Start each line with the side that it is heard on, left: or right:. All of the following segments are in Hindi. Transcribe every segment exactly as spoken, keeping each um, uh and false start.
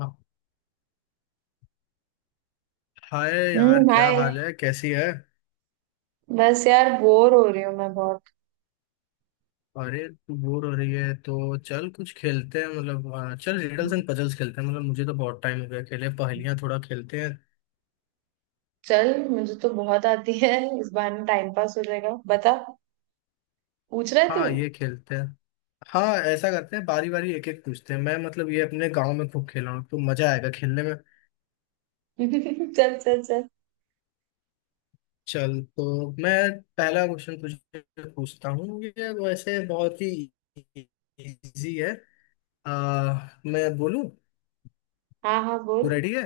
left: हाँ, हाय यार
right: हम्म,
left: क्या
right: हाय।
left: हाल है, कैसी है।
right: बस यार बोर हो रही हूँ मैं बहुत।
left: अरे तू बोर हो रही है तो चल कुछ खेलते हैं। मतलब हाँ, चल रिडल्स एंड पजल्स खेलते हैं। मतलब मुझे तो बहुत टाइम हो गया खेले पहेलियाँ, थोड़ा खेलते हैं।
right: चल, मुझे तो बहुत आती है। इस बहाने टाइम पास हो जाएगा, बता। पूछ रहा है तू?
left: हाँ ये खेलते हैं। हाँ ऐसा करते हैं, बारी बारी एक एक पूछते हैं। मैं मतलब ये अपने गांव में खूब खेला हूँ तो मजा आएगा खेलने में।
right: चल चल चल।
left: चल तो मैं पहला क्वेश्चन तुझे पूछता हूँ, ये वैसे बहुत ही इजी है। आ, मैं बोलूँ?
right: हाँ हाँ,
left: तू
right: बोल।
left: रेडी है?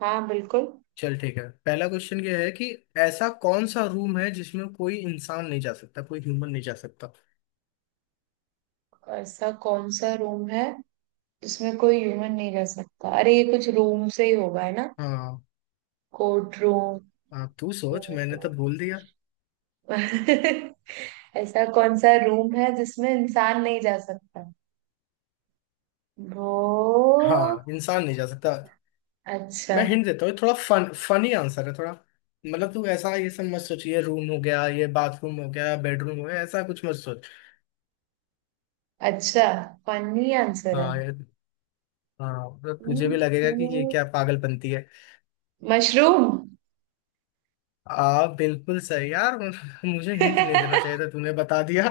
right: हाँ बिल्कुल।
left: चल ठीक है। पहला क्वेश्चन ये है कि ऐसा कौन सा रूम है जिसमें कोई इंसान नहीं जा सकता, कोई ह्यूमन नहीं जा सकता।
right: ऐसा कौन सा रूम है जिसमें कोई ह्यूमन नहीं रह सकता? अरे ये कुछ रूम से ही होगा, है ना।
left: हाँ।
right: Court room.
left: हाँ तू सोच, मैंने तो बोल दिया।
right: ऐसा कौन सा रूम है जिसमें इंसान नहीं जा सकता? वो,
left: हाँ इंसान नहीं जा सकता।
right: अच्छा।
left: मैं हिंट देता हूँ थोड़ा, फन फनी आंसर है थोड़ा। मतलब तू ऐसा ये सब मत सोच, ये रूम हो गया, ये बाथरूम हो गया, बेडरूम हो गया, ऐसा कुछ मत सोच।
right: अच्छा, फनी आंसर है।
left: हाँ ये- हाँ तो तुझे
right: हम्म,
left: भी लगेगा कि ये क्या पागलपंती है।
right: मशरूम।
left: आ बिल्कुल सही यार मुझे हिंट नहीं देना चाहिए था, तूने बता दिया।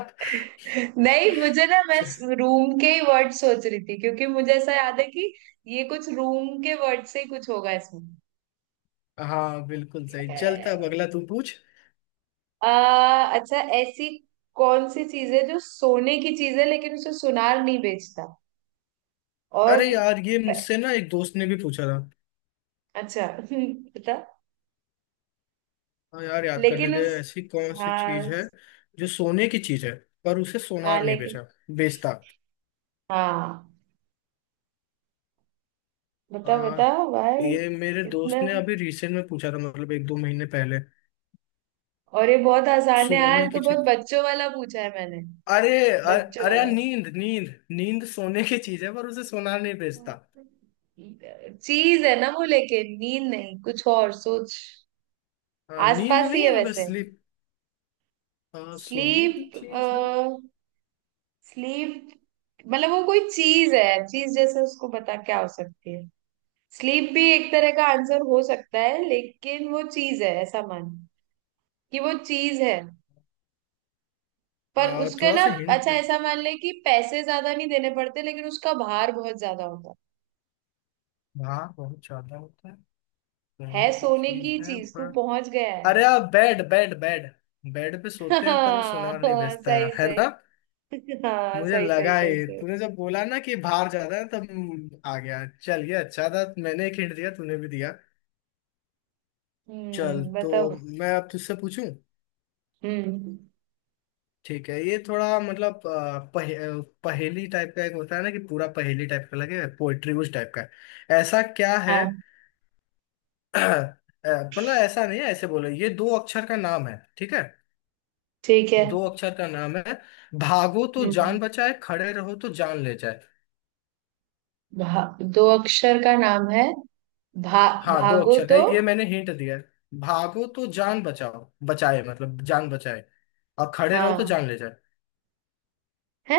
right: नहीं, मुझे ना, मैं रूम के ही वर्ड सोच रही थी क्योंकि मुझे ऐसा याद है कि ये कुछ रूम के वर्ड से ही कुछ होगा इसमें।
left: हाँ बिल्कुल सही चलता। अब अगला तू पूछ।
right: आ, अच्छा, ऐसी कौन सी चीज है जो सोने की चीज है लेकिन उसे सुनार नहीं बेचता? और।
left: अरे यार, ये मुझसे ना एक दोस्त ने भी पूछा था।
right: अच्छा बता।
left: हाँ यार, याद करने
right: लेकिन
left: दे।
right: उस,
left: ऐसी कौन सी चीज
right: हाँ
left: है जो सोने की चीज है पर उसे
right: हाँ,
left: सोनार नहीं
right: लेकिन।
left: बेचा बेचता।
right: हाँ, बता
left: आ,
right: बता भाई।
left: ये मेरे दोस्त
right: इतना।
left: ने अभी रिसेंट में पूछा था, मतलब एक दो महीने पहले।
right: और ये बहुत आसान है यार,
left: सोने
right: तो
left: की
right: बहुत
left: चीज।
right: बच्चों वाला पूछा है मैंने।
left: अरे अ-
right: बच्चों
left: अरे यार,
right: वाला।
left: नींद नींद नींद सोने की चीज है पर उसे सोनार नहीं बेचता।
right: चीज है ना वो, लेकिन नींद नहीं, कुछ और सोच।
left: आ, नींद
right: आसपास ही
left: नहीं है?
right: है
left: मतलब
right: वैसे।
left: स्लीप। आ, सोने की
right: स्लीप।
left: चीज है।
right: स्लीप। मतलब वो कोई चीज है, चीज। जैसे उसको बता क्या हो सकती है। स्लीप भी एक तरह का आंसर हो सकता है, लेकिन वो चीज है, ऐसा मान कि वो चीज है। पर
left: आ,
right: उसके
left: थोड़ा
right: ना।
left: सा
right: अच्छा,
left: हिंट।
right: ऐसा मान ले कि पैसे ज्यादा नहीं देने पड़ते लेकिन उसका भार बहुत ज्यादा होता है।
left: हाँ बहुत ज्यादा होता है।
right: है
left: सोने की
right: सोने
left: चीज
right: की
left: है।
right: चीज, तू पहुंच गया है।
left: अरे आप बेड बेड बेड, बेड पे
right: हाँ
left: सोते हैं पर वो सुनार नहीं
right: हाँ,
left: भेजता है
right: सही
left: है
right: सही।
left: ना।
right: हाँ,
left: मुझे
right: सही सही
left: लगा
right: सही
left: ही,
right: सही।
left: तूने जब बोला ना कि बाहर जाता है तब आ गया। चल ये अच्छा था, मैंने एक हिंट दिया, तूने भी दिया। चल
right: हम्म,
left: तो
right: बताओ।
left: मैं अब तुझसे पूछूं।
right: हम्म।
left: ठीक है, ये थोड़ा मतलब अ, पहे, अ, पहेली टाइप का एक होता है ना, कि पूरा पहेली टाइप का लगे, पोएट्री उस टाइप का है। ऐसा क्या है
right: हाँ,
left: अ, मतलब ऐसा नहीं है, ऐसे बोलो, ये दो अक्षर का नाम है, ठीक है।
right: ठीक है।
left: दो अक्षर का नाम है। भागो तो जान
right: हम्म।
left: बचाए, खड़े रहो तो जान ले जाए।
right: भा, दो अक्षर का नाम है। भा,
left: हाँ दो
right: भागो
left: अक्षर का है,
right: तो।
left: ये मैंने हिंट दिया है। भागो तो जान बचाओ बचाए मतलब जान बचाए। और खड़े रहो तो
right: हाँ।
left: जान ले जाए।
right: है।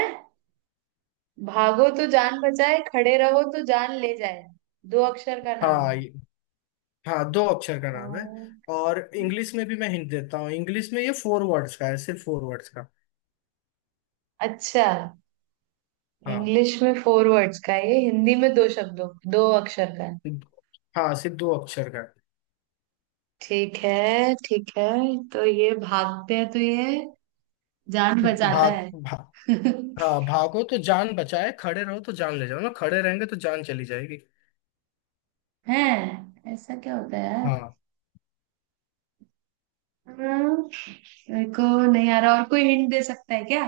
right: भागो तो जान बचाए, खड़े रहो तो जान ले जाए। दो अक्षर का नाम।
left: हाँ ये- हाँ दो अक्षर का नाम है।
right: भाग-
left: और इंग्लिश में भी मैं हिंट देता हूँ, इंग्लिश में ये फोर वर्ड्स का है, सिर्फ फोर वर्ड्स का।
right: अच्छा।
left: हाँ।
right: इंग्लिश में फोर वर्ड्स का है, ये हिंदी में दो शब्दों, दो अक्षर का।
left: हाँ सिर्फ दो अक्षर का है।
right: ठीक है ठीक है। तो ये भागते हैं तो ये जान बचाता
left: भाग
right: है।
left: भा, हाँ, भागो तो जान बचाए, खड़े रहो तो जान ले जाओ ना, खड़े रहेंगे तो जान चली जाएगी।
right: है, ऐसा क्या होता है यार।
left: हाँ।
right: हम्म, मेरे को नहीं आ रहा, और कोई हिंट दे सकता है क्या?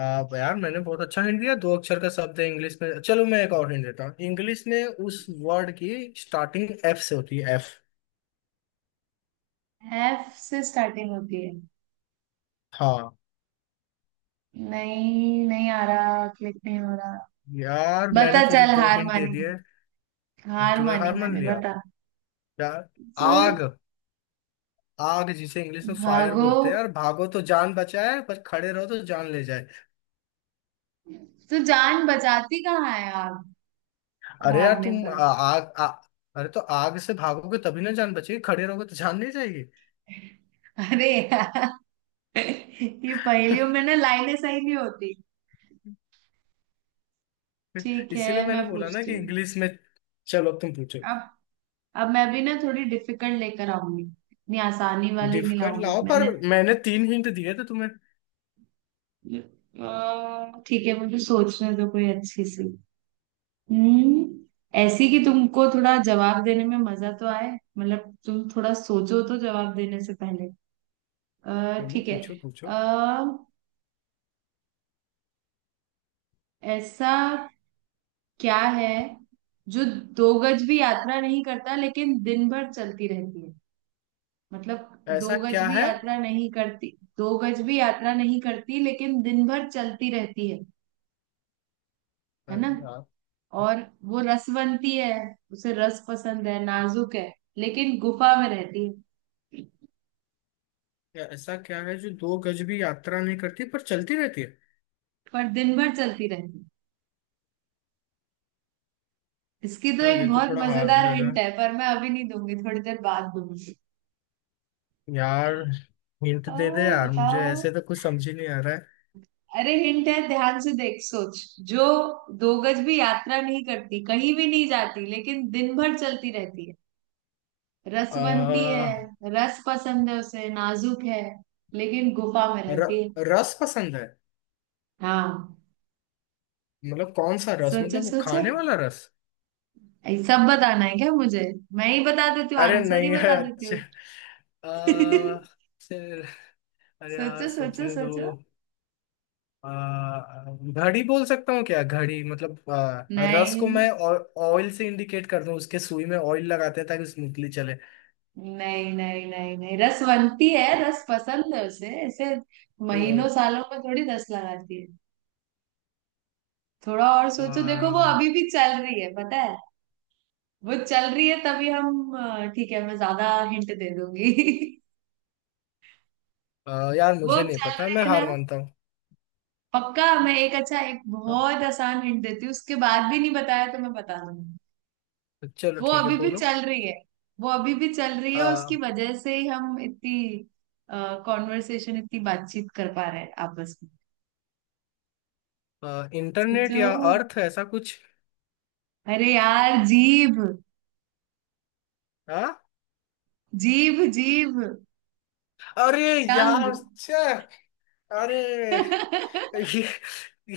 left: आप यार, मैंने बहुत अच्छा हिंट दिया, दो अक्षर का शब्द है, इंग्लिश में। चलो, मैं एक और हिंट देता हूँ, इंग्लिश में उस वर्ड की स्टार्टिंग एफ से होती है, एफ।
right: एफ से स्टार्टिंग होती है।
left: हाँ।
right: नहीं, नहीं आ रहा, क्लिक नहीं हो रहा।
left: यार मैंने
right: बता,
left: तुझे
right: चल
left: दो
right: हार
left: हिंट दे
right: मानी।
left: दिए।
right: हार
left: तूने
right: मानी
left: हार मान
right: मैंने,
left: लिया
right: बता।
left: यार।
right: सर।
left: आग। आग, जिसे इंग्लिश में फायर
right: भागो।
left: बोलते हैं यार। भागो तो जान बचाए, पर खड़े रहो तो जान ले जाए।
right: तू जान बचाती कहाँ है, आप?
left: अरे यार
right: भागने
left: तुम, आ,
right: पर।
left: आग आ, अरे तो आग से भागोगे तभी ना जान बचेगी, खड़े रहोगे तो जान नहीं जाएगी।
right: अरे यार। ये पहेलियों में ना लाइनें सही नहीं होती। ठीक है,
left: इसीलिए मैंने
right: मैं
left: बोला ना,
right: पूछती
left: कि
right: हूँ।
left: इंग्लिश में। चलो अब तुम पूछो।
right: अब अब मैं भी ना थोड़ी डिफिकल्ट लेकर आऊंगी, इतनी आसानी वाली नहीं
left: डिफिकल्ट
right: लाऊंगी
left: लाओ पर,
right: मैंने।
left: मैंने तीन हिंट दिए थे तुम्हें।
right: अ, ठीक है, मुझे सोचने दो कोई अच्छी सी। हम्म। ऐसी कि तुमको थोड़ा जवाब देने में मजा तो आए। मतलब तुम थोड़ा सोचो तो जवाब देने से पहले। अ,
left: चलो
right: ठीक है।
left: पूछो
right: अ,
left: पूछो।
right: ऐसा क्या है जो दो गज भी यात्रा नहीं करता लेकिन दिन भर चलती रहती है? मतलब दो
left: ऐसा
right: गज
left: क्या
right: भी
left: है?
right: यात्रा नहीं करती। दो गज भी यात्रा नहीं करती लेकिन दिन भर चलती रहती है है ना।
left: अरे यार,
right: और वो रसवंती है। उसे रस पसंद है, नाजुक है। लेकिन गुफा में रहती है।
left: या ऐसा क्या है जो दो गज भी यात्रा नहीं करती पर चलती रहती है?
right: पर दिन भर चलती रहती है। इसकी तो
left: हाँ,
right: एक
left: ये तो
right: बहुत
left: थोड़ा हार्ड
right: मजेदार
left: लग रहा
right: हिंट
left: है
right: है, पर मैं अभी नहीं दूंगी, थोड़ी देर बाद दूंगी।
left: यार। हिंट
right: आ,
left: दे दे यार, मुझे
right: बताओ।
left: ऐसे तो कुछ समझ ही नहीं आ रहा है।
right: अरे हिंट है, ध्यान से देख, सोच। जो दो गज भी यात्रा नहीं करती, कहीं भी नहीं जाती, लेकिन दिन भर चलती रहती है। रसवंती है।
left: आ,
right: रस पसंद है उसे, नाजुक है। लेकिन गुफा में
left: र,
right: रहती है।
left: रस पसंद है?
right: हाँ।
left: मतलब कौन सा रस,
right: सोचो
left: मतलब वो
right: सोचो।
left: खाने वाला रस?
right: ये सब बताना है क्या मुझे? मैं ही बता देती हूँ,
left: अरे
right: आंसर ही
left: नहीं है
right: बता देती
left: अच्छा।
right: हूँ।
left: आ, फिर- अरे यार
right: सोचो सोचो
left: सोचने
right: सोचो।
left: दो। आ, घड़ी बोल सकता हूँ क्या? घड़ी मतलब आ, रस को
right: नहीं
left: मैं ऑयल से इंडिकेट कर दूं, उसके सुई में ऑयल लगाते हैं ताकि स्मूथली चले।
right: नहीं नहीं नहीं नहीं, रसवंती है, रस पसंद है उसे, ऐसे महीनों सालों में थोड़ी रस लगाती है। थोड़ा और सोचो, देखो वो
left: आ,
right: अभी भी चल रही है, पता है। वो चल रही है तभी हम, अ, ठीक है, मैं ज्यादा हिंट दे दूंगी।
left: आ, यार
right: वो
left: मुझे नहीं
right: चल
left: पता,
right: रहे
left: मैं
right: हैं ना।
left: हार मानता हूँ।
right: पक्का, मैं एक अच्छा, एक
left: हाँ,
right: बहुत आसान हिंट देती हूँ, उसके बाद भी नहीं बताया तो मैं बता दूंगी।
left: चलो
right: वो
left: ठीक है,
right: अभी भी
left: बोलो।
right: चल रही है। वो अभी भी चल रही है, और
left: आ,
right: उसकी वजह से ही हम इतनी कॉन्वर्सेशन, इतनी बातचीत कर पा रहे हैं आपस में।
left: आ, इंटरनेट
right: सोचो।
left: या अर्थ, ऐसा कुछ?
right: अरे यार, जीभ।
left: हाँ।
right: जीभ जीभ।
left: अरे
right: टंग।
left: यार, छे! अरे, ये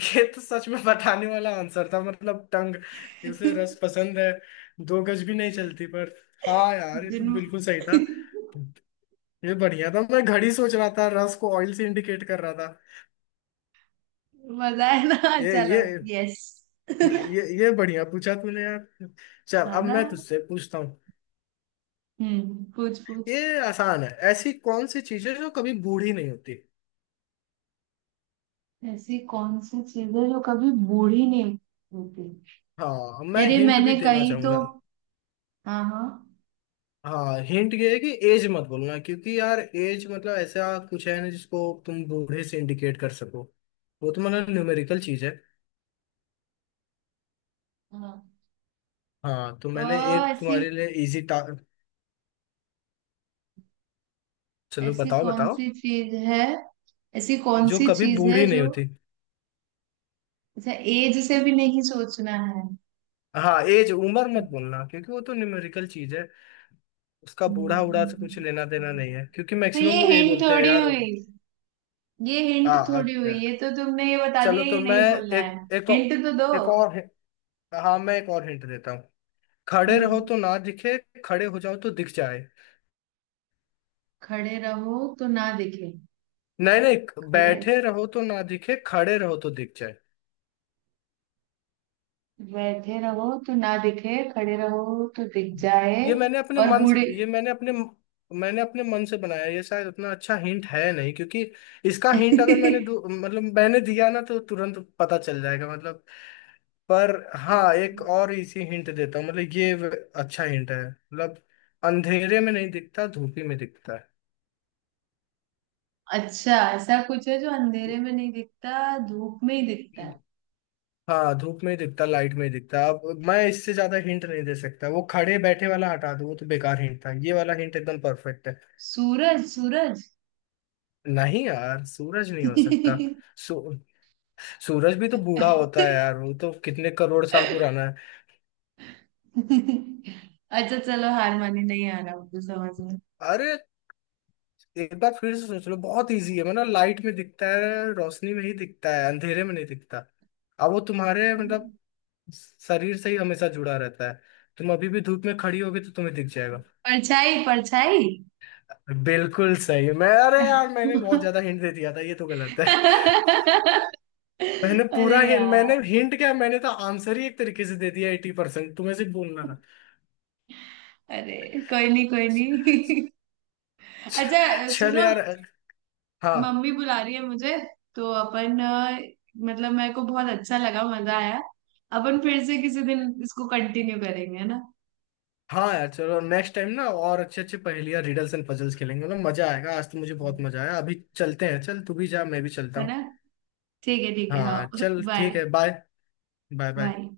left: ये तो सच में बताने वाला आंसर था, मतलब टंग। इसे रस पसंद है, दो गज भी नहीं चलती पर। हाँ यार, ये तो
right: दिन।
left: बिल्कुल सही था। ये बढ़िया था, मैं घड़ी सोच रहा था, रस को ऑयल से इंडिकेट कर रहा था।
right: मजा है ना।
left: ये
right: चलो।
left: ये
right: यस।
left: ये ये बढ़िया पूछा तूने यार। चल
right: हाँ
left: अब
right: ना।
left: मैं तुझसे पूछता हूँ।
right: हम्म पूछ पूछ।
left: ये आसान है, ऐसी कौन सी चीजें जो कभी बूढ़ी नहीं होती?
right: ऐसी कौन सी चीज है जो कभी बूढ़ी नहीं होती?
left: हाँ,
right: यार
left: मैं
right: ये
left: हिंट भी
right: मैंने
left: देना
right: कहीं तो।
left: चाहूंगा।
right: हाँ हाँ।
left: हाँ, हिंट ये है कि एज मत बोलना, क्योंकि यार एज मतलब ऐसा कुछ है ना जिसको तुम बूढ़े से इंडिकेट कर सको, वो तो मतलब न्यूमेरिकल चीज है।
right: हाँ।
left: हाँ, तो
right: अ,
left: मैंने एक
right: ऐसी।
left: तुम्हारे लिए इजी टा चलो
right: ऐसी
left: बताओ
right: कौन
left: बताओ।
right: सी चीज है? ऐसी कौन
left: जो
right: सी
left: कभी
right: चीज है
left: बूढ़ी नहीं
right: जो?
left: होती।
right: अच्छा, एज से भी नहीं सोचना है।
left: हाँ, एज उम्र मत बोलना, क्योंकि वो तो न्यूमेरिकल चीज है, उसका बूढ़ा उड़ा से
right: हम्म।
left: कुछ लेना देना नहीं है, क्योंकि
right: तो
left: मैक्सिमम
right: ये
left: लोग यही
right: हिंट
left: बोलते हैं
right: थोड़ी
left: यार।
right: हुई। ये
left: आ,
right: हिंट
left: आ,
right: थोड़ी हुई, ये तो तुमने ये बता
left: चलो
right: दिया
left: तो
right: ये
left: मैं
right: नहीं बोलना है।
left: एक एक
right: हिंट तो दो।
left: और- एक और हि- हाँ, मैं एक और हिंट देता हूँ। खड़े रहो
right: हम्म।
left: तो ना दिखे, खड़े हो जाओ तो दिख जाए।
right: खड़े रहो तो ना दिखे।
left: नहीं नहीं,
right: खड़े,
left: बैठे रहो तो ना दिखे, खड़े रहो तो दिख जाए।
right: बैठे रहो तो ना दिखे, खड़े रहो तो दिख जाए।
left: ये मैंने अपने
right: और
left: मन से
right: बूढ़े।
left: ये मैंने अपने मैंने अपने मन से बनाया, ये शायद उतना अच्छा हिंट है नहीं, क्योंकि इसका हिंट अगर मैंने दो- मतलब मैंने दिया ना तो तुरंत पता चल जाएगा, मतलब। पर हाँ, एक और
right: अच्छा।
left: इसी हिंट देता हूँ, मतलब ये व- अच्छा हिंट है, मतलब अंधेरे में नहीं दिखता, धूप ही में दिखता
right: अच्छा, ऐसा कुछ है जो अंधेरे में नहीं दिखता, धूप में ही दिखता
left: है।
right: है।
left: हाँ, धूप में ही दिखता, लाइट में ही दिखता। अब मैं इससे ज्यादा हिंट नहीं दे सकता। वो खड़े बैठे वाला हटा दो, वो तो बेकार हिंट था, ये वाला हिंट एकदम परफेक्ट है।
right: सूरज सूरज।
left: नहीं यार, सूरज नहीं हो सकता। सू, सूरज भी तो बूढ़ा होता है यार, वो तो कितने करोड़ साल पुराना है।
right: अच्छा, चलो हार मानी, नहीं आ रहा मुझे समझ में।
left: अरे, एक बार फिर से सोच लो, बहुत इजी है, मतलब लाइट में दिखता है, रोशनी में ही दिखता है, अंधेरे में नहीं दिखता। अब वो तुम्हारे मतलब शरीर से ही हमेशा जुड़ा रहता है, तुम अभी भी धूप में खड़ी होगी तो तुम्हें दिख जाएगा।
right: परछाई परछाई।
left: बिल्कुल सही। मैं अरे यार, मैंने बहुत ज्यादा हिंट दे दिया था, ये तो गलत है मैंने
right: अरे
left: पूरा हिंट,
right: यार।
left: मैंने हिंट क्या, मैंने तो आंसर ही एक तरीके से दे दिया, एटी परसेंट तुम्हें सिर्फ बोलना था।
right: अरे कोई नहीं, कोई नहीं। अच्छा। अ,
left: चल
right: सुनो।
left: यार। हाँ।
right: मम्मी बुला रही है मुझे। तो अपन, अ, मतलब मेरे को बहुत अच्छा लगा, मजा आया। अपन फिर से किसी दिन इसको कंटिन्यू करेंगे, है ना।
left: हाँ यार, चलो नेक्स्ट टाइम ना और अच्छे अच्छे पहेलियां रिडल्स एंड पजल्स खेलेंगे ना, मजा आएगा। आज तो मुझे बहुत
right: हम्म।
left: मजा आया, अभी चलते हैं, चल तू भी जा, मैं भी चलता
right: है
left: हूँ।
right: ना। ठीक है ठीक है,
left: हाँ
right: हाँ।
left: चल
right: बाय।
left: ठीक है बाय। Bye bye.
right: बाय।